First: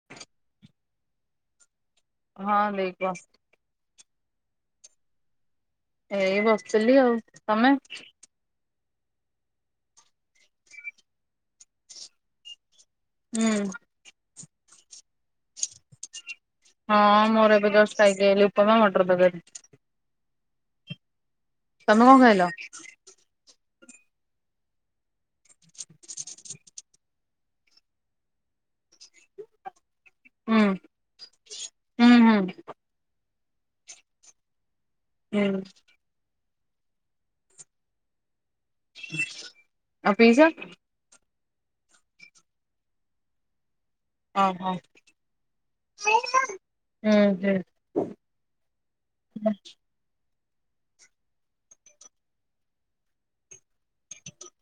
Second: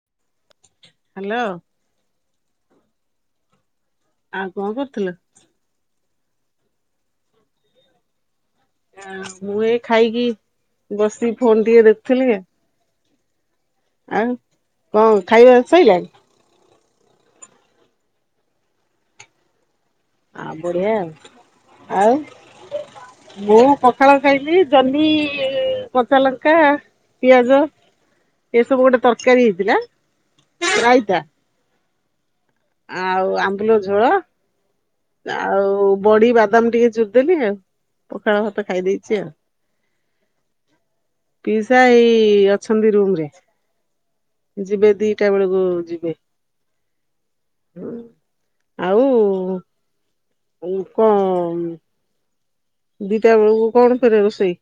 [unintelligible] Hello. ହଁ ଦେଇ ବସ। ଆଉ କଣ କରୁଥିଲୁ? ଏଇ ବସିଥିଲି ଆଉ। ତମେ? ମୁଁ ଏ ଖାଇକି ବସିକି ଫୋନ ଟିକେ ଦେଖୁଥିଲି। ହୁଁ। ଆଉ କଣ ଖାଇବା ସଇଲାଣି? ହଁ ମୋର ଏବେ ଜଷ୍ଟ ଖାଇକି ଆଇଲି ଉପମା ମଟର ତରକାରୀ। ଆ ବଢିଆ ଆଉ। ତମେ ଆଉ କଣ ଖାଇଲ? ମୁଁ ପଖାଳ ଖାଇଲିି, ଜହ୍ନି କଞ୍ଚା ଲଙ୍କା ପିଆଜ ଏ ସବୁ ଗୋଟେ ତରକାରୀ ହେଇଥିଲା। ହୁଁ। ରାଇତା। ହୁଁ ହୁଁ। ଆଉ ଆମ୍ବୁଲ ଝୋଳ ହୁଁ ଆଉ ବଡି ବାଦାମ ଟିକେ ଚୁରି ଦେଲି ଆଉ, ପଖାଳ ଭାତ ଖାଇଦେଇଛି ଆଉ। ଆଉ ପିଇସା ପିଇସା ଏଇ ଅଛନ୍ତି ରୁମ ରେ ଓହୋ ଯିବେ ଦିଟା ବେଳକୁ ଯିବେ। ହୁଁ ଏମନ୍ତିଆ। ହଁ ଆଉ ଆଉ କଣ ଦିଟା ବେଳକୁ କଣ ଫେରେ ରୋଷେଇ?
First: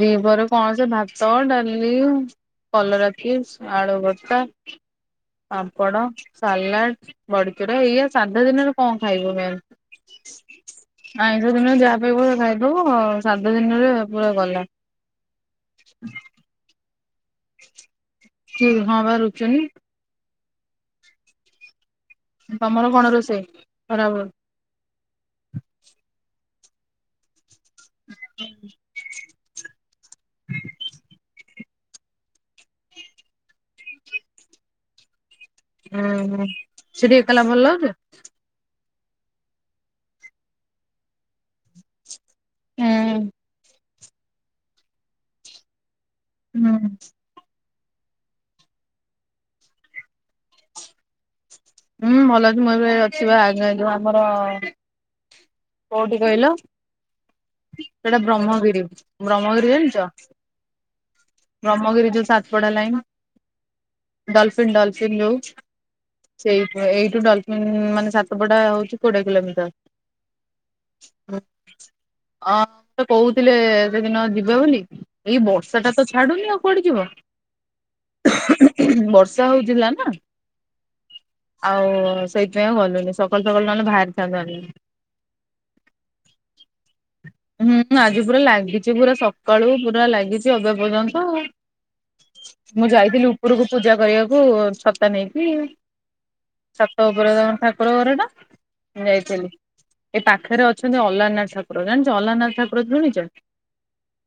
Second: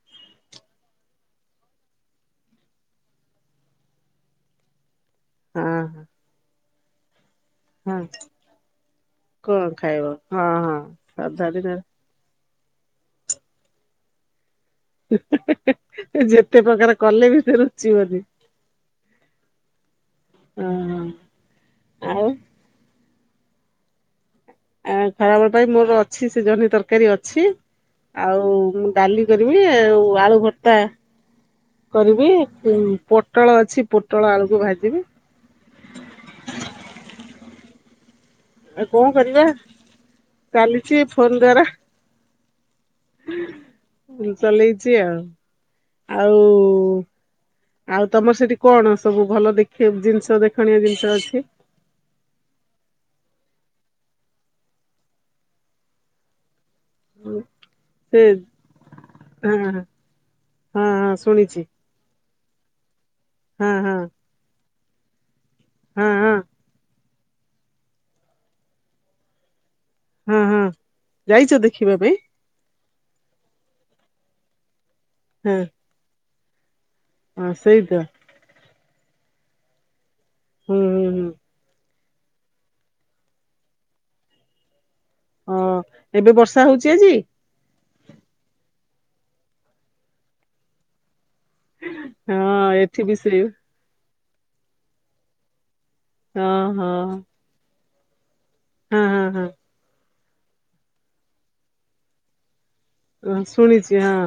ଦିପହରେ କଣ ସେ ଭାତ, ଡାଲି କଲରା ଚିପ୍ସ, ଆଳୁ ଭର୍ତ୍ତା, ହଁ ପାମ୍ପଡ଼, ହଁ ସାଲାଟ ବଡ଼ିଚୁରା ହଁ ଏଇଆ ସାଧା ଦିନରେ କଣ ଖାଇବ ମେ କଣ ଖାଇବ ହଁ ହଁ ସାଧା ଆଇଁଷ ଦିନ ଦିନରେ ଯା ଆ ଖାଇବ ଖାଇଦବୁ ସାଧା ଦିନରେ ପୁରା ଗଲା। ଯେତେ ପ୍ରକାର କଲେ ବି ସେ ରୁଚିବନି। କି ହଁ ବା ରୁଚୁନି। ଅହଁ ଆଉ ତମର କଣ ରୋଷେଇ ଖରାବେଳେ? ଆ ଖରାବେଳ ପାଇଁ ମୋର ଅଛି ସେ ଜହ୍ନି ତରକାରୀ ଅଛି ଆଉ ଡାଲି କରିବି ଆଉ ଆଳୁ ଭର୍ତ୍ତା କରିବି ପୋଟଳ ଅଛି ପୋଟଳ ଆଳକୁ ଭାଜିବି। ଓହୋ ସେଠି ଏକେଲା ଭଲ ଲାଗୁଛି? ଆଉ କଣ କରିବା ଚାଲିଛି ଫୋନ ଦ୍ଵାରା। ହୁଁ ଚଲେଇଛି ଆଉ। ଆଉ ଆଉ ତମର ସେଠି କଣ ସବୁ ଭଲ ଦେଖ ଜିନିଷ ଦେଖଣିଆ ଜିନିଷ ଅଛି? ହୁଁ ଭଲ କି ମୁଁ ଏବେ ଅଛିି ବା ଆଗ ଯଉ ଆମର କୋଉଠି କହିଲ ସେଇଟା ସେ ବ୍ରହ୍ମଗିରି ହଁ ବ୍ରହ୍ମଗିରି ହଁ ଜାଣିଛ? ହଁ ଶୁଣିଛି ବ୍ରହ୍ମଗିରି ଯୋଉ ସାତପଡା ଲାଇନ ହଁ ହଁ। ଡଲଫିନ ଡଲଫିନ ଯୋଉ। ହଁ ହଁ ସେଇ ଏଇଠୁ ଡଲଫିନ ମାନେ ସାତପଡା ହଉଛି କୋଡିଏ କିଲୋମିଟର। ହଁ ହଁ ଯାଇଛ ଦେଖିବା ପାଇଁ? ଅଁ ସେ କହୁଥିଲେ ସେଦିନ ଯିବେ ବୋଲି ଏଇ ବର୍ଷା ଟା ତ ଛାଡୁନି ଆଉ କୁଆଡେ ଯିବ। ଅଁ ସେଇତ। [unintelligible] ବର୍ଷା ହଉଥିଲା ନା? ହୁଁ ହୁଁ। ଆଉ ସେଇଥିପାଇଁ ଆଉ ଗଲୁନି ସକାଳୁ ସକାଳୁ ନହେଲେ ବାହାରିଥାନ୍ତୁ ଆମେ। ହଁ ଏବେ ବର୍ଷା ହଉଛି ଆଜି? ହୁଁ ଆଜି ପୁରା ଲାଗିଛି ପୁରା ସକାଳୁ ପୁରା ଲାଗିଛି ଏବେ ପର୍ଯ୍ୟନ୍ତ ଆଉ। ହଁ ମୁଁ ଏଠି ବି ଯାଇଥିଲି ସେଇ ଉପୁରୁକୁ ପୂଜା କରିଆକୁ ଛତା ନେଇକି, ହଁ ଛାତ ହଁ ଉପରେ ତାଙ୍କ ଠାକୁର ଘର ଟା। ହଁ ମୁଁ ଯାଇଥିଲି, ହଁ ଏ ପାଖେରେ ଅଛନ୍ତି ଅଲାରନାଥ ଠାକୁର, ଜାଣଚ ଅଲାରନାଥ ଠା କୁର ସୁଣିଛ ହଁ ଶୁଣିଛି ହଁ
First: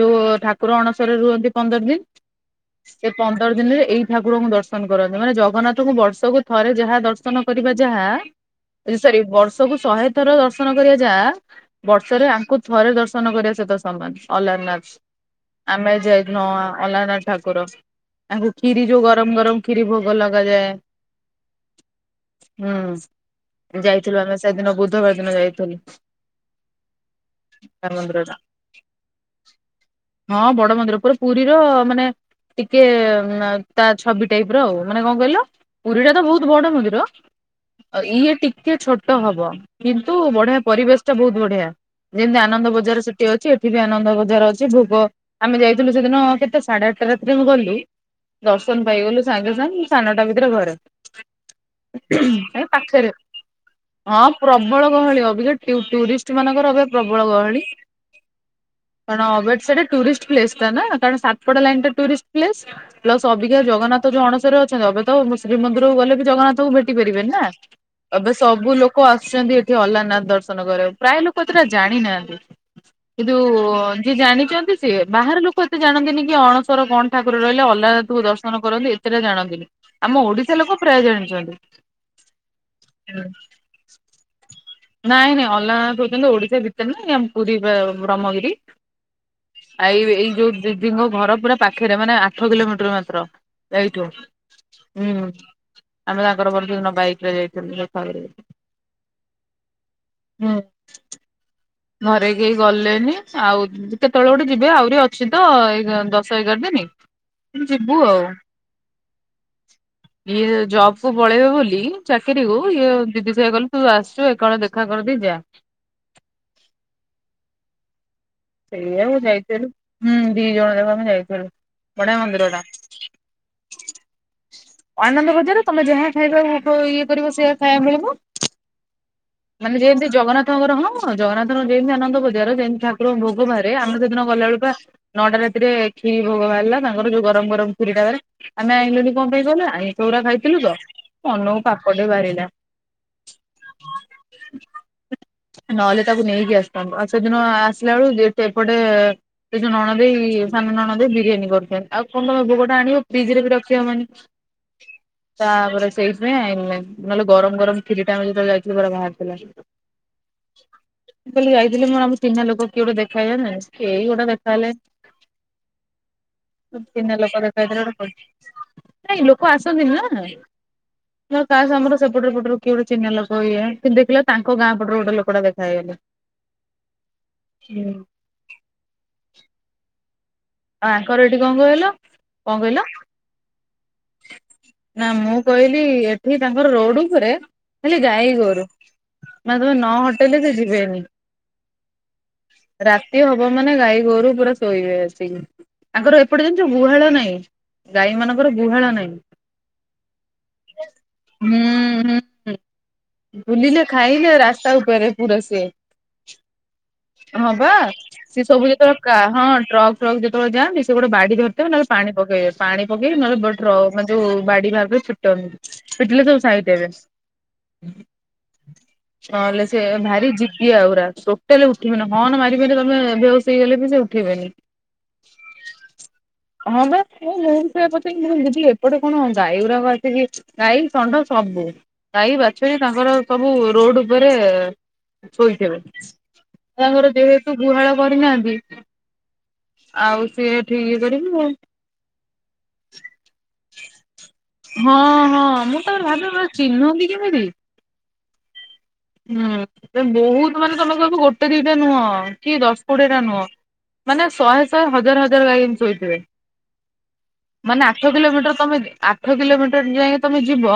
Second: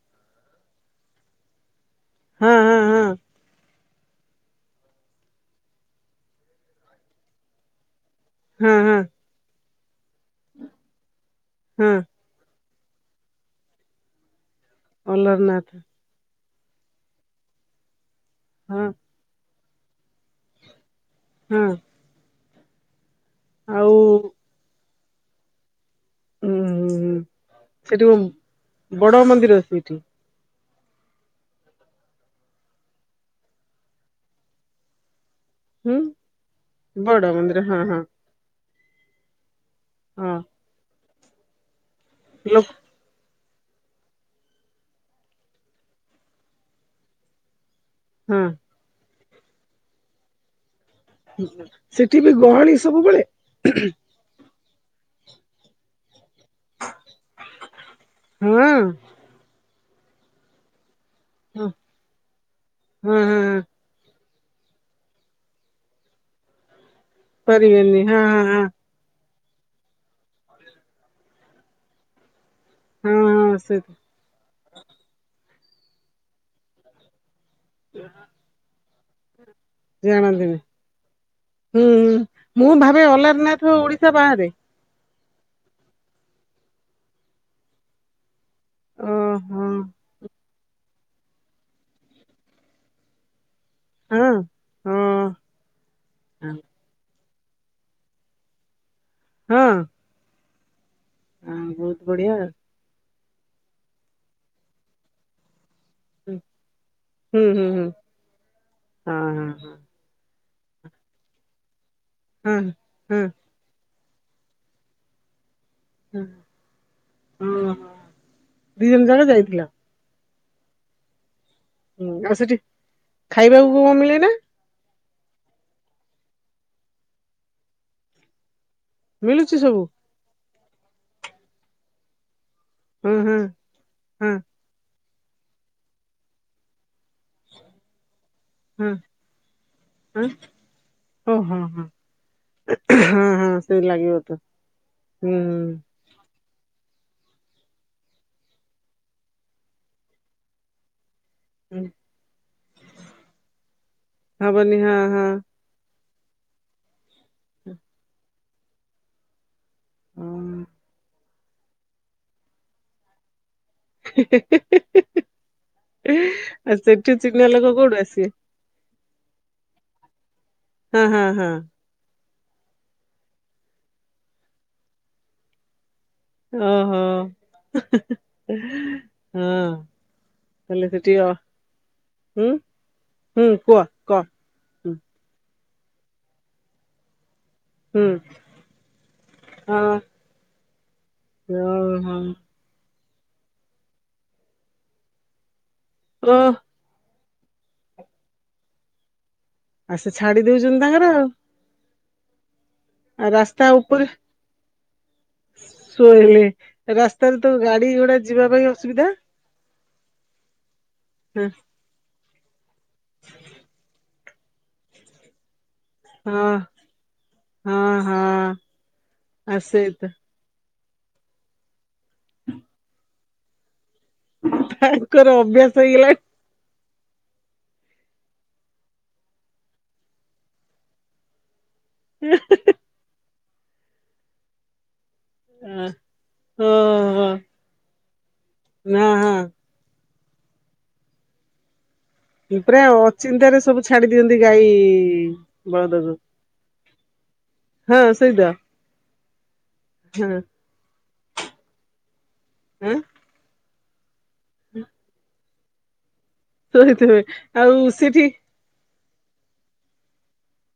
ଯୋଉ ଠାକ ପୁର ଅଣସରରେ ରୁହନ୍ତି ପନ୍ଦର୍ ଦିନ୍, ହଁ ହଁ ସେ ହଁ ପନ୍ଦର ଦିନିରେ ଏଇ ଠାକୁରଙ୍କୁ ଦର୍ଶନ କରନ୍ତି, ମାନେ ଜଗନ୍ନାଥଙ୍କୁ ବର୍ଷକୁ ଥରେ ଯାହା ଦର୍ଶନ କରିବା ଯାହା ହଁ ହଁ ଏ ହଁ ସରି ବର୍ଷକୁ ଶହେ ଥର ଦର୍ଶନ କରିବା ଯା ହଁ ବର୍ଷରେ ଆଙ୍କୁ ଥରେ ଦର୍ଶନ କରିବା ସହିତ ସମାନ୍ ଅଲାରନାଥ୍, ଅଲାରନାଥ ଆମେ ଯାଇ ହଁ ଅଲାରନାଥ ଠାକୁର, ତାଙ୍କୁ ହଁ ଖିରି ଯୋଉ ଗରମ୍ ଗରମ୍ ଖିରି ଭୋଗ ଲଗାଯାଏ। ହୁଁ। ହୁଁ, ଯାଇଥିଲୁ ଆମେ ସେଦିନ, ବୁଧବାର ଦିନ ଯାଇଥେଲୁ। ଉଁ, ହୁଁ, ହୁଁ। [unintelligible] ମନ୍ଦିର ଟା ମନ୍ଦିର ସେଇଠି ହଁ, ବଡ ମନ୍ଦିର ପୁରା ପୁରୀର ମାନେ ଟିକେ ତା ଛବି ଟାଇପ୍ ର ଆଉ, ମାନେ କଁ କହିଲ? ହୁଁ ପୁରୀ ଟା ତ ଭୋଉତ୍ ବଡ ମନ୍ଦିର, ବଡ ମନ୍ଦିର ହଁ ଅ ହଁ ଇଏ ଟିକେ ଛୋଟ ହବ କିନ୍ତୁ ହଁ ବଢିଆ ପରିବେଶ ଟା ବହୁତ ବଢିଆ, ଯେମିତି ଲୋକ ଆନନ୍ଦ ବଜାର ସେ ସେଠି ଅଛି, ଏଠି ବି ଆନନ୍ଦ ବଜାର ଅଛି, ଭୁଗ ଆମେ ଯାଇଥିଲୁ ସେଦିନ କେତେ ସାଡେଆଟ୍ଟା ରାତିରେ ମୁଁ ଗଲୁ ହଁ ଦର୍ଶନ ପାଇଗଲୁ ସାଙ୍ଗେ ସାଙ୍ଗ୍, ସାନଟା ଭିତରେ ଘରେ। ଉଁ ହୁଁ, ସେଠି ବି ଏ ଗହଳି ପାଖରେ ସବୁବେଳେ ହୁଁ ହୁଁ। ହଁ ପ୍ରବଳ ଗହଳି, ଅବିକା ଟ୍ୟୁ, ଟୁରିଷ୍ଟ୍ ମାନଙ୍କର ଅବିକା ପ୍ରବଳ ଗହଳି। ହଁ। କାରଣ ଅବେଟ୍ ସେଟା ଟୁରିଷ୍ଟ୍ ପ୍ଲେସ୍ ଟା ନା, କାରଣ ସାତପଡା ହଁ ଲାଇନ୍ ଟା ଟୁରିଷ୍ଟ୍ ପ୍ଲେସ୍, ହଁ ପ୍ଲସ ଅବିକା ହଁ ଜଗନ୍ନାଥ୍ ତ ଅଣସରରେ ଅଛନ୍ତି, ଏବେ ତ ଶ୍ରୀମନ୍ଦିରକୁ ଗଲେ ବି ଜଗନ୍ନାଥଙ୍କୁ ଭେଟି ପାରିବେନି ନା, ପାରିବେନି ହଁ ଏବେ ହଁ ହଁ ସବୁ ଲୋକ ଲୋକ ଆସଛନ୍ତି ଏଠି ଅଲାରନାଥ ଦର୍ଶନ କରିବାକୁ, ପ୍ରାଏ ଲୋକୋ ଏତେଟା ଜାଣିନାହାନ୍ତି। ହଁ କିନ୍ତୁ ହଁ ସେ ଅନ୍ ଯିଏ ଜାଣିଛନ୍ତି ସିଏ, ବାହାର୍ ଲୋକ ଏତେ ଜାଣନ୍ତିନି କି ଅଣସର କଣ ଠାକୁର ରହିଲେ ଅଲ ଅଲାରନାଥ ଙ୍କୁ ଦର୍ଶନ କରନ୍ତି ଏତେଟା ଜାଣନ୍ତିନି, ଆମ ଜାଣନ୍ତିନି ଓଡିଶା ଲୋକ ପ୍ରାୟ ଜାଣିଚନ୍ତି। ହୁଁ ହୁଁ ମୁଁ ଭାବେ ଅଲାରନାଥ ଓଡିଶା ବାହାରେ। ନାଇଁ, ନାଇଁ ଅଲାରନାଥ ହୋଉଛନ୍ତି ଓଡିଶା ଭିତରେ ନାଇ, ଆମ୍ ପୁରୀ ବେ ବ୍ରହ୍ମଗିରି। ଓହୋ ଆଇ ଏଇ, ଯୋଉ ଦିଦିଙ୍କ ଘର ପୁରା ପାଖେରେ ମାନେ ଆଠ କିଲୋମିଟର ମାତ୍ର। ଏଇଠୁ ହଁ ହୁଁ, ହଁ ଆମେ ତାଙ୍କର, ମୋର ଯୋଉଦିନ ବାଇକରେ ଯାଇଥିଲୁ ଯୋ [unintelligible] ହଁ। ହୁଁ। ଆଉଁ। ଘରେ କେହି ଗଲେନି ଆଉ କେତୋଳେ ଗୋଟେ ଯିବେ ଆଉରି ଅଛି ତ ଏଗା ଦଶ, ହୁଁ ଏଗାର୍ ଦିନି ହୁଁ ହୁଁ ଯିବୁ ଆଉ। ହଁ ହଁ ଇଏ ଜବ୍ କୁ ପଳେଇବେ ବୋଲି ହଁ ଚାକିରିକୁ, ଇଏ ହଁ ଦିଦି ସେୟା ଗଲ୍ ତୁ ଆସଚୁ ଏକାଓଳେ ଦେଖା କରଦେଇ ଯା। ହୁଁ। ଓହୋ। ସେୟାକୁ ଯାଇଥେଲୁ ହୁଁ ଦି ଜଣ ଯାକ ଆମେ ଯାଇଥେଲୁ। ହୁଁ, ଆଉ ସେଠି ଖାଇବାକୁ କଣ ମିଳେନା? ଆନନ୍ଦ ବଜାର ତମେ ଯାହା ଖାଇବା ଭ ଇଏ କରିବ ସେୟା ଖାଇବା ମିଳିବ। ମିଳୁଛି ମାନେ ସବୁ ଯେମ୍ତି ଜଗନ୍ନାଥଙ୍କର, ହଁ, ଜଗନ୍ନାଥଙ୍କର ଯେନ୍ତି ଆନନ୍ଦ ବଜାର ସେ ହଁ ଠାକୁରଙ୍କ ହଁ ଭୋଗୋ ବାହାରେ, ଆମର ସେଦିନ ହଁ ଗଲାଳେକୁ ପା ନଟା ରାତିରେ ଖିରି ଭୋଗୋ ବାହାରିଲା, ତାଙ୍କର ଯୋଉ ଗ ଦମ୍ବରମ୍ ପୁରୀଡ଼ାବାରେ ଆମେ ହଁ ଆଇଲୁନି କମ୍ ଦେଇ କଇଲା ଆଇଁଷ ଗୁରା ହଁ ଖାଇଥିଲୁ ତ, ଓ ହଁ ମନକୁ ହଁ ପାପଟେ ବାରିଲା। ହଁ ହଁ ସେମତି ଲାଗିବ ତ। ହୁଁ ନହେଲେ ତାକୁ ନେଇକି ଆସଥାନ୍ତୁ, ଆଉ ସେଦିନ ଆସିଲା ଏଳକୁ ଦିଉଟେ ଏପଟେ ସେ ଯୋଉ ନଣଦେଇ ସାନ ନଣଦେଇ ବିରିୟାନୀ କ ଥିଲେ ଆଉ କଣ ତମେ ଭୋଗଟା ଆଣିବ ଫ୍ରିଜରେ ବି ରଖି ହବନି ହବନି ହଁ ହଁ ତାପରେ ସେଇଥିପାଇଁ ଆଇଲୁନେଇ ନହେଲେ ଗରମ ଗରମ କ୍ଷୀରିଟା ଆମେ ଯେତେବେଳେ ଯାଇଥିଲୁ ପୁରା ବାହାରିଥିଲା। ହଁ କହିଲି ଯାଇଥିଲି ମୋର ଆମ ଚିହ୍ନା ଲୋକ କିଏ ଗୋଟେ ଦେଖା ହେଇ କେହି ଗୋଟେ ଦେଖା ହେଲେ ଆ ସେଠି ଚିହ୍ନା ଲୋକ ଦେଖା ହେଇଥିଲେ କୋଉଠୁ ଗୋଟେ ଆସିବେ କ ନାଇଁ ଲୋକ ଆସନ୍ତି ନା, ହଁ ହଁ ତ ହଁ କାସ ଆମର ସେପଟୁ ଏପଟରୁ କି ଗୋଟେ ଚିହ୍ନା ଲୋକ ଇଏ କିନ୍ତୁ ଦେଖିଲା ଳୁ ତାଙ୍କ ଗାଁ ପଟରୁ ଗୋଟେ ଲୋକଟା ଦେଖା ହେଇଗଲେ। ଓହୋ ହଁ। ତାହେଲେ ଆ ସେଠି ଆଙ୍କର ଅ ଏଠି କଣ କହିଲ, ହୁଁ କଣ କହିଲ? ହୁଁ କୁହ କହ ହୁଁ ନା ମୁଁ କହିଲି ଏଠି ତାଙ୍କର ରୋଡ଼ ଉପରେ ଖାଲି ହୁଁ ଗାଈ ଗୋରୁ ମାନେ ତମେ ନ ହଟେଇଲେ ସେ ଯିବେନି। ଓ ହ। ରାତି ହବ ମାନେ ଗାଈ ଗୋରୁ ପୁରା ଶୋଇବେ ଆସିକି। ତାଙ୍କର ଓ ଏପଟେ ଜାଣିଚ ଗୁହାଳ ନାଇଁ ଗାଈ ମାନଙ୍କର ଗୁହାଳ ନାଇଁ। ଆ ସେ ଛାଡ଼ି ଦେଉଛନ୍ତି ତାଙ୍କର। ହୁଁ ହୁଁ। ଆଉ ରାସ୍ତା ବୁଲିଲେ ଉପରେ ଖାଇଲେ ରାସ୍ତା ଉପରେ ପୁୁରା ସିଏ। ଶୋଇଲେ ରାସ୍ତାରେ ତ ହଁ ବା ଗାଡି ଘୋଡା ଯିବା ସିଏ ପାଇଁ ସବୁ ଯେତେବେଳେ ଅସୁବିଧା କା ହଁ ଟ୍ରକ୍ ଫ୍ରକ୍ ଯେତେବେଳେ ଯାଆନ୍ତି, ସେ ଗୋଟେ ବାଡ଼ି ହଁ ଧରିଥିବେ ନ ହେ ପାଣି ପକେଇବେ ପାଣି ପକେଇ ନ ବ ଟ୍ରକ ମାନେ ଯୋଉ ବାଡ଼ି ବାହାରକରି ପିଟ ପିଟିଲେ ହଁ ସବୁ ସାଇଡ଼ ଦେବେ ନ ହଁ। ହଁ ଆ ହେଲେ ସିଏ ସେଇ ତ ଭାରି ଜି ଦିଆ ଗୁରା ଟୋଟାଲ ଉଠିବେନି ହରନ୍ ମାରି ମାରି ତମେ ବେହୋସ ହେଇଗଲେ ବି ସେ ଉଠିବେନି। କର ଅଭ୍ୟାସ ହେଇଗଲା ହଁ ବା ମୁଁ ମୁଁ ବି ସେୟା ପଚା ମୁ ଦିଦି ଏପଟେ କଣ ଗାଈ ଗୁୁରାକ ଆସିକି ଗାଈ ଷଣ୍ଢ ସବୁ ଗାଈ ବାଛୁରୀ ତାଙ୍କର ସବୁ ରୋଡ଼ ଉପରେ ଶୋଇଥିବେ ତାଙ୍କର ଓହୋ ଯେହେତୁ ଗୁହାଳ କରିନାହାନ୍ତି ନା ହଁ ଆଉ ସିଏ ଏଠି ଇଏ କରିକି ଏ ପୁରା ଅଚିନ୍ତାରେ ସବୁ ଛାଡ଼ି ଦିଅନ୍ତି ଗାଈ ହଁ ହଁ ମୁଁ ତାପରେ ବଳଦକୁ। ଭାବେ ପୁରା ଚିହ୍ନନ୍ତି କେମିତି? ହଁ ସେଇତ। ହୁଁ ବହୁତ ମାନେ ତମେ କହିବ ଗୋଟେ ଦିଟା ନୁହଁ କି ଦଶ ଆଁ କୋଡ଼ିଏ ଟା ନୁହଁ ମାନେ ଶହେ ଶହେ ହଜାର ହଜାର ଗାଈ ଏମିତି ଶୋଇଥିବେ। ଶୋଇଥିବେ ଆଉ ମାନେ ଆଠ ସେଠି କିଲୋମିଟର ତମେ ଆ ଆଠ କିଲୋମିଟର ଯାଏଁ ତମେ ଯିବ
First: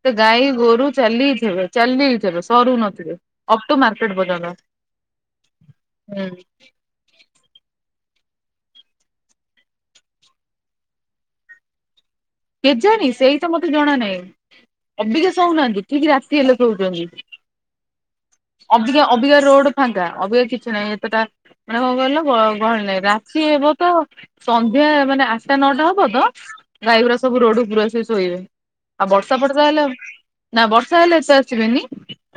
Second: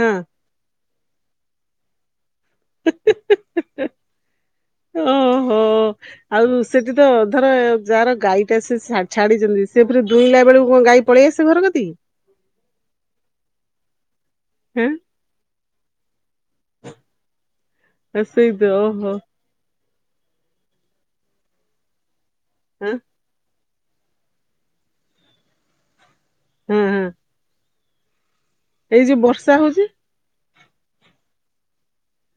ହଁ ଗାଈ ଗୋରୁ ଚାଲିଥିବେ ଚାଲିଥିବେ। ଡରୁ ନ ଥିବେ ଅକ୍ଟୋ ମାର୍କେଟ ପର୍ଯ୳ନ୍ତ ହୁଁ ଯିଏତ ଧର ଯାହାର ଗାଈଟା ସେ ସା ଛାଡ଼ିଚନ୍ତି ସେ ଫେରେ ଦୁଇଁଲା ବେଳକୁ କଣ ଗାଈ ପଳେଇ ଆସେ ଘର କତିକି। କେଜାଣି ସେଇ ତ ମତେ ଜଣା ନାହିଁ। ହେଁ ଅବିକା ଶୋଉନାହାନ୍ତି ଠିକ୍ ରାତି ହେଲେ ଶୋଉଛନ୍ତି ସେଇ ତ ଅବିକା ଓହୋ ଅବିକା ରୋଡ଼ ଫାଙ୍କା ଅବିକା କିଛି ନାହିଁ ଏତେଟା ମାନେ କଣ କହିଲ ଗ ଗହଳି ହଁ ନାଇଁ ରା ତି ହେବ ତ ସନ୍ଧ୍ୟା ମାନେ ଆଠଟା ନଅଟା ହବ ତ ହଁ ହଁ ଗାଈଗୁରା ସ ସବୁ ରୋଡ଼ ଉପରେ ଆସିକି ଶୋଇବେ ଏଇ ଆଉ ଯୋଉ ବର୍ଷା ଫର୍ଷା ହେଲେ ହଉଛି ଆଉ ନା ବର୍ଷା ହେଲେ ଏତେ ଆସିବେନି।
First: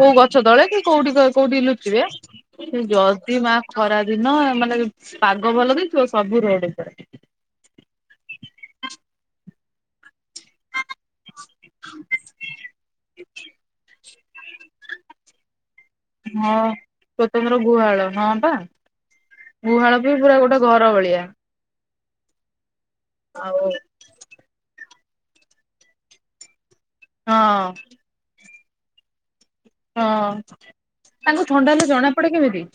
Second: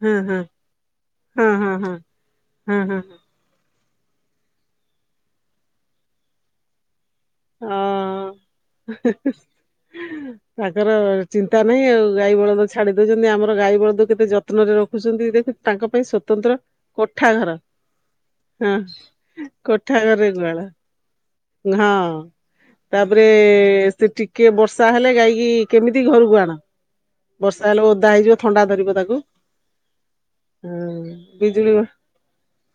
କୋଉ ହଁ ହଁ ଗଛ ତଳେ କି କୋଉଠି ହଁ କୋଉଠି ହଁ ହଁ ଲୁଚିବେ ହଁ ହଁ ଯଦି ମା ଖରା ଦିନ ମାନେ ପାଗ ଭଲ ଦେଇଥିବ ସବୁ ରୋଡ ଉପରେ। ହଁ ହିଁ ହିଁ ତାଙ୍କର ଚିନ୍ତା ନାହିଁ ଆଉ ଗାଈ ବଳଦ ଛାଡ଼ି ଦୋଉଚନ୍ତି ଆମର ଗାଈ ବଳଦ କେତେ ଯତ୍ନରେ ରଖୁଚନ୍ତି ଦେଖେ ତାଙ୍କ ପାଇଁ ହଁ ସ୍ଵତନ୍ତ୍ର କୋଠା ଘର ସ୍ଵତନ୍ତ୍ର ଗୁହାଳ ପା ହଁ। ଗୁହାଳ କୋଠା ବି ଘରେ ପୁରା ଗୋଟେ ଗୁହାଳ ଘର ଭଳିଆ ହଁ। ତାପରେ ଆଉ ସେ ଟିକିଏ ବର୍ଷା ହେଲେ ଗାଈକି କେମିତି ଘରକୁ ଆଣ। ହଁ ବର୍ଷା ହେଲେ ଓଦା ହେଇଯିବ ଥଣ୍ଡା ଧରିବ ତାକୁ। ହଁ ହଁ ତାଙ୍କୁ ବିଜୁଳି ଥଣ୍ଡା ହେଲେ ଜଣା ପଡେ କେମିତି?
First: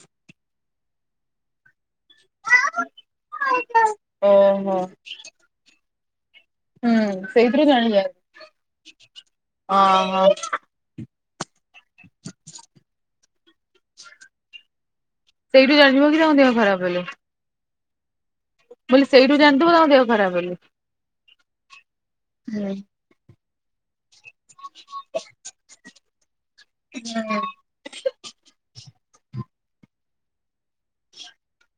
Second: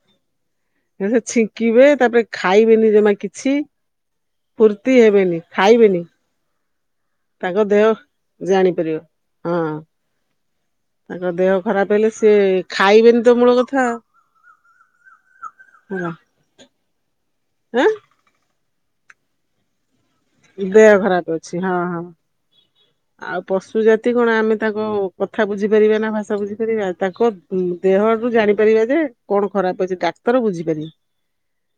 ସେ ଛିଙ୍କିବେ ତାପରେ ଓହୋ ଖାଇବେନି ଜମା କିଛି ହୁଁ ଫୁର୍ତ୍ତି ହେବେନି। ଖାଇବେନି। ହୁଁ ତାଙ୍କ ସେଇଥିରୁ ଦେହ ଜାଣି ହୁଏ ଜାଣିପାରିବ ହଁ ଅହ। ତାଙ୍କ ଦେହ ଖରାପ ହେଲେ ସିଏ ଖାଇବେନି ତ ମୂଳ କଥା। ସେଇଠୁ ଜାଣିିଯିବ କି ତାଙ୍କ ଦେହ ଖରାପ ହେଲେ। ଏଁ ମୁଁ କହିଲି ସେଇଠୁ ଯାଣୁଥିବ ତାଙ୍କ ଦେହ ଖରାପ ବୋଲି। ଦେହ ଖରାପ ଅଛି ହଁ ହଁ। ହୁଁ। ଆଉ ପଶୁ ଜାତି କଣ ଆମେ ତାଙ୍କ କଥା ବୁଝିପାରିବା ନା ଭାଷା ବୁଝିପାରିବା ତାଙ୍କ ଦେହ ରୁ ଜାଣିପାରିବା ଯେ କଣ ଖରାପ ଅଛି ଡାକ୍ତର ବୁଝିପାରିବେ।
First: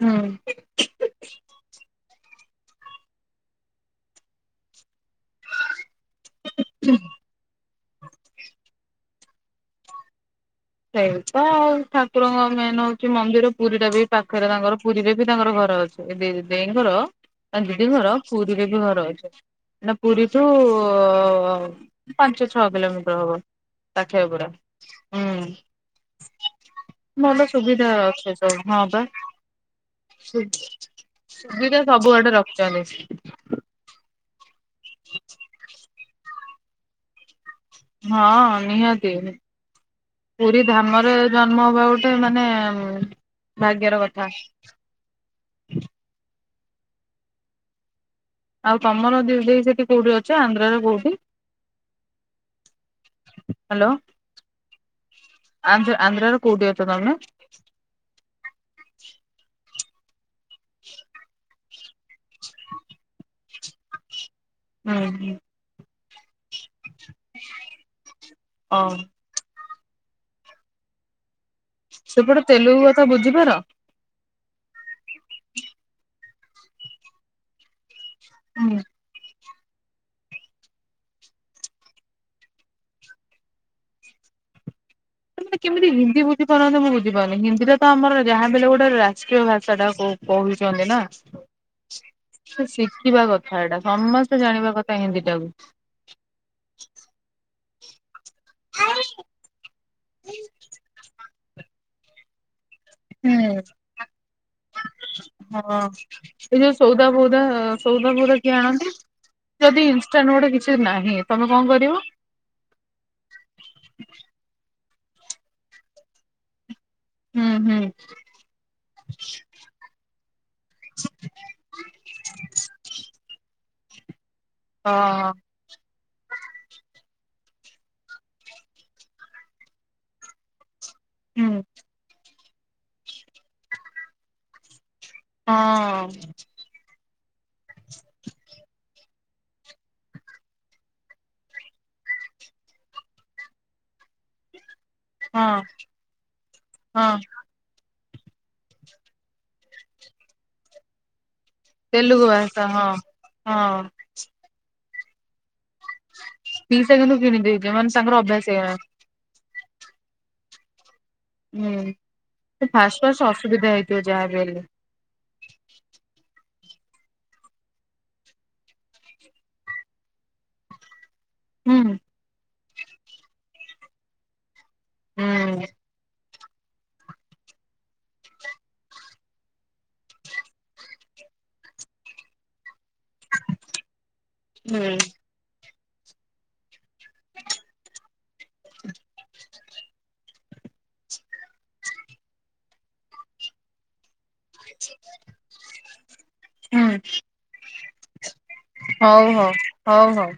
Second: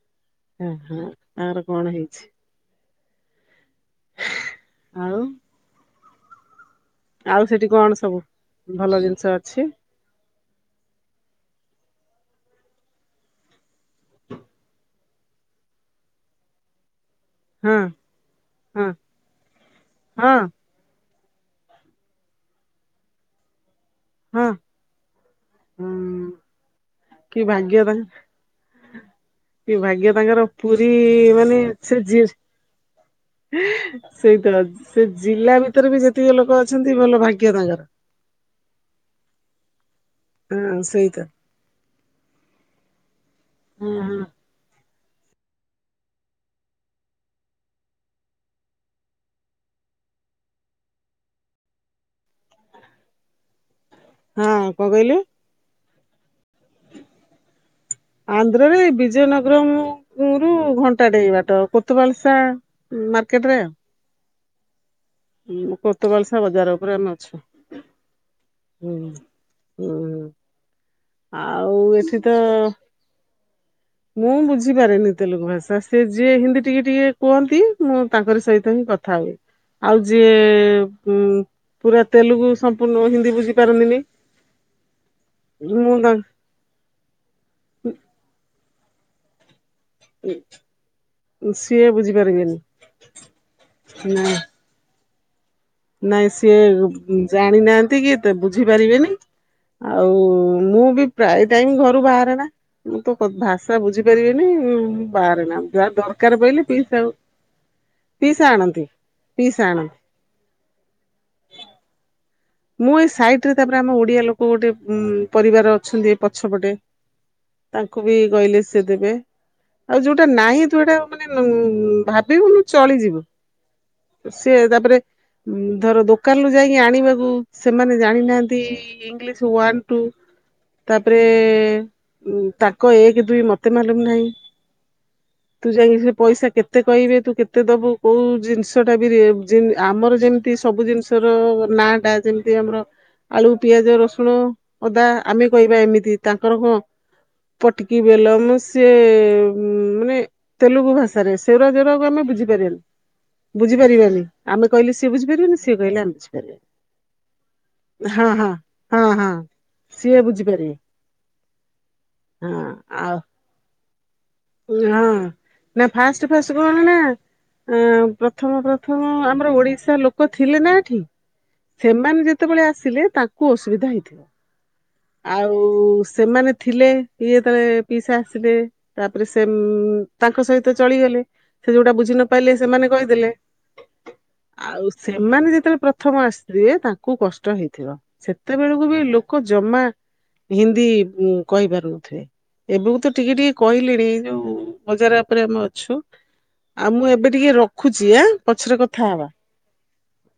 ହଁ ଓହୋ ଆର କଣ ହେଇଛି ଆଉ ହୁଁ ହୁଁ ଆଉ ସେଠି କଣ ସବୁ ଭଲ ଜିନିଷ ଅଛି। ସେଇ ତ ଆଉ ଠାକୁରଙ୍କ ମେନ ହଉଛି ମନ୍ଦିର ପୁରୀ ଟା ବି ପାଖରେ ତାଙ୍କର ପୁରୀରେ ବି ତାଙ୍କର ଘର ଅଛି। ଏ ଦେ ଦେଇଙ୍କର ନା ହଁ ଦିଦି ଘର ପୁରୀରେ ବି ହଁ ଘର ଅଛି ହେନେ ହଁ ପୁରୀଠୁ ପାଞ୍ଚ ଛଅ କିଲୋମିଟର ହବ ପାଠିଆ ହଁ ପୁରା ହୁଁ। ହୁଁ କି ଭଲ ଭାଗ୍ୟ ସୁବିଧା ତାଙ୍କ ଅଛି ସବୁ ହଁ ପା। କି ଭାଗ୍ୟ ତାଙ୍କର ପୁରୀ ମାନେ ସୁବିଧା ସେ ଯିଏ ସବୁଆଡେ ରଖିଛନ୍ତି। ସେଇତ ସେ ଜିଲ୍ଲା ଭିତରେ ବି ଯେତିକି ଲୋକ ଅଛନ୍ତି ଭଲ ଭାଗ୍ୟ ତାଙ୍କ ହଁ ନିହାତି ପୁରୀ ହଁ ଧାମରେ ସେଇତ ଜ ମ ବା ଗୋଟେ ମାନେ ହଁ ଭାଗ୍ୟର ହଁ ହଁ କଥା। ଆଉ ତମର ଦିଇ ଦେଇ ସେଠି କୋଉଠି ଅଛ ଆନ୍ଧ୍ରରେ କୋଉଠି। ହ୍ୟାଲୋ। ହଁ କଣ କହିଲେ ଆନ୍ଧ୍ ଆନ୍ଧ୍ର ରୁ କୋଉଠି ଅଛ ତମେ ଆନ୍ଧ୍ରରେ ବିଜୟନଗରମ ରୁ ଘଣ୍ଟାଡେଇ ବାଟ ତୁବରଶା ମାର୍କେଟ ରେ ଆଉ ହୁଁ ହୁଁ। ହୁଁ କେତେ ବାଲିସା ବଜାର ଉପରେ ମାଛ - ହୁଁ ହଁ ହୁଁ ଆଉ ଏଠି ତ ସେପଟେ ତେଲୁଗୁ କଥା ବୁଝିପାର ମୁଁ ବୁଝିପାରେନି ତେଲୁଗୁ ଭାଷା ସେ ଯିଏ ହିନ୍ଦୀ ଟିକେ ଟିକେ କୁହନ୍ତି ମୁଁ ତାଙ୍କର ସହିତ ହୁଁ ହିଁ କଥ୍। ଥାଉ ଆଉ ଯିଏ କୁ ପୁରା ତେଲୁଗୁ ସମ୍ପୂର୍ଣ୍ଣ ହିନ୍ଦୀ ବୁଝି ପାରନ୍ତିନି ମାନେ କେମିତି ହିନ୍ଦୀ ବୁଝିପାରନ୍ତି ମୁଁ ବୁଝିପାରୁନି ହିନ୍ଦୀ ତ ଆମ ଯାହା ବଲେ ଗୋଟେ ରାଟ୍। ମୁସକିଲ୍ ଭାସାଟା ବହୁତ୍ କୋଉଚ୍ ନାଁ ସିଏ ବୁଝିପାରିବେନି ଶିଖିବା କଥା ଏଟା ନାଇଁ ସମସ୍ତେ ଜାଣିବା କଥା ହିନ୍ଦୀ ଟାକୁ। ନାଇଁ ସିଏ ଜାଣିନାହାନ୍ତି କିତ୍। ମତେ ବୁଝିପାରିବେନି ଆଉ ମୁଁ ବି ପ୍ରାୟ ଟାଇମ୍ ଘରୁ ବାହାରେ ନାଁ ମୁଁ ତ ହୁଁ ଖୁତ୍ ଭାଷା ବୁଝିପାରିବିନି ବାହାରେ ନାଁ ଯାହା ଦରକାର ପହିଲେ [unintelligible] [unintelligible] ସବୁତ ପୁର କିଏ ଆଁନ୍ତି। ପିସା ଆଣେ ତମେ ଗୋଟେ କିଛି ନାହିଁ ତମେ କଣ କରିବ ମୁଁ ଏଇ ସାଇଟ ରେ ତାପରେ ଆମ ଓଡିଆ ଲୋକ ଗୋଟେ ଉଁ ପରିବାର ଅଛନ୍ତି ଏପଛପଟେ। ହୁଁ ହୁଁ ତାଙ୍କୁ ବି କହିଲି ସେ ଦେବେ ଆଉ ଯୋଉଟା ନାହିଁ ତୁସେଟା ମାନେ ଭାବିବୁ ଚଳିଯିବୁ। ସିଏ ତାପରେ ହଁ ଧର ଦୋକାନରୁୁ ଯାଇକି ଆଣିବାକୁ। ସେମାନେ ଜାଣିନାହାନ୍ତି ଇଂଲିଶ ୱାନ ଟୁଉ ତାପରେ। ହୁଁ ଉଁ ତାଙ୍କ ଏକ ଦୁଇ ମତେ ମାଲୁମ ନାହିଁ ତୁ ଯାଇକି ସେ ହଁ ପଇସା କେତ୍ ତେ କହିବେ ତୁ କେତେ ଦବୁ କୋଉ ଜିନିଷଟା [unintelligible] ଆମର ଯେମିତି ସବୁ ଜିନିଷ। ତେର ନାଁଟା ଯେମିତ୍। ଏଇ ଆମର ଆଳୁ, ପିଆଜ, ରସୁଣ, ଅଦା, ଆମେ ହଁ କହିବା ଏମିତି ତାଙ୍କର କଅଁ। ହଁ ପଟିକି ବେଲ ମୁଁ ସିଏ ମାନେ ତେଲୁଗୁ ଭାଷାରେ ସେଗୁରା ତେଲୁଗୁ [unintelligible] ଭାଷା ବୁଝିପାରିବେନି, ହଁ। ହଁ ବୁଝିପାରିବେନି। ଆମେ କହିଲେ ସିଏ ବଝିପରିବନି ସିଏ କହିଲେ ଆମେ ବୁଝିପରିବାନି। ପିସା କିନ୍ତୁ କେମିତିଭ୍। ହଁ ହଁ ହଁ ହଁ ସିଏ ବୁଝିପାରିବେ। ହୁଁ ହଁ ଫାସ ଫାସ ଅସୁବିଧା ହେଇଥିବ ଯାହା ବି ହେଲେ। [unintelligible] ନାଁ ଫାଷ୍ଟ ଫାଷ୍ଟ କଣ ନାଁ। ଏଁ ପ୍ରଥମ ପ୍ରଥମ ଆମର ଓଡିଶା ଲୋକ ଥିଲେ ନାଁ ଏଠି? ହୁଁ ସେମାନେ ଯେତେବେଳେ ଆସିଲେ ତାଙ୍କୁ ଅସୁବିଧା ହେଇଥିବ। ଆଉ ହୁଁ ସେମାନେ ଥିଲେ ଇଏତ ପିଇସା ଆସିବେ। ତାପରେ ସେମ୍ ତାଙ୍କ ସହିତ ଚଳିଗଲେ ସେ ଯୋଉଟା ବୁଝି ନପାରିଲେ ସେମାନେ କହିଦେଲେ। [inaudible] ଆଉ ସେମାନେ ଯେତେବେଳେ ପ୍ରଥମ ଆସିଥିବେ ତାଙ୍କୁ କଷ୍ଟ ହେଇଥିବ। ସେତେବେଳକୁ ବି ଲୋକ ଜମା। ହିନ୍ଦୀ ଉଁ କହିପାରୁନଥିବେ ଏବେକୁ ତ ଟିକେ ଟିକେ କହିଲିଣି ଯୋଉ ବଜାର ଉପରେ ଆମେ ଅଛୁ ଆଉ ମୁଁ ହୁଁ ଏବେ ଟିକେ ରଖୁଛି ଆ, ହଉ ହଉ ହଉ ହଉ।